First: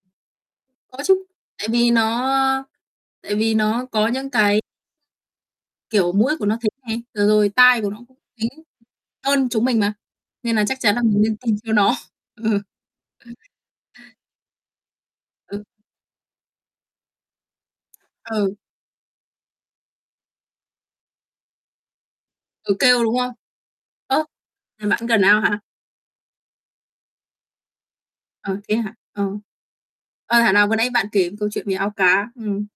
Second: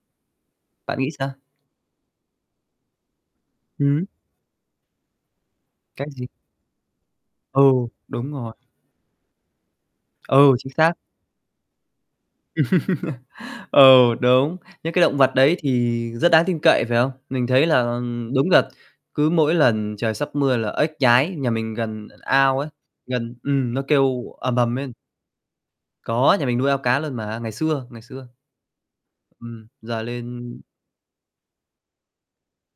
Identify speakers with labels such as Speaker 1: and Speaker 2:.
Speaker 1: Có
Speaker 2: Bạn nghĩ
Speaker 1: chứ,
Speaker 2: sao?
Speaker 1: tại vì nó, ơ, tại vì nó
Speaker 2: Hứm?
Speaker 1: có những cái
Speaker 2: Cái
Speaker 1: kiểu,
Speaker 2: gì?
Speaker 1: mũi của nó thính này, và rồi
Speaker 2: Ừ,
Speaker 1: tai của nó cũng
Speaker 2: đúng
Speaker 1: thính
Speaker 2: rồi.
Speaker 1: hơn chúng mình mà,
Speaker 2: Ừ,
Speaker 1: nên là
Speaker 2: chính
Speaker 1: chắc
Speaker 2: xác.
Speaker 1: chắn là mình nên tin theo nó. Ừ. [unintelligible]
Speaker 2: Ừ, đúng, những cái động vật đấy
Speaker 1: Ừ.
Speaker 2: thì rất đáng tin cậy, phải không? Mình thấy là đúng
Speaker 1: Ừ.
Speaker 2: là cứ mỗi lần trời sắp mưa là ếch nhái, nhà mình gần ao ấy,
Speaker 1: Ừ, kêu, đúng không?
Speaker 2: gần ừm, nó
Speaker 1: Ơ,
Speaker 2: kêu ầm ầm
Speaker 1: nhà
Speaker 2: lên.
Speaker 1: bạn gần ao hả?
Speaker 2: Có, nhà mình nuôi ao cá luôn mà, ngày xưa, ngày xưa.
Speaker 1: Ờ, thế hả? Ờ.
Speaker 2: Ừm, giờ
Speaker 1: Ờ, thảo
Speaker 2: lên
Speaker 1: nào vừa nãy bạn kể về câu chuyện về ao cá. Ừm.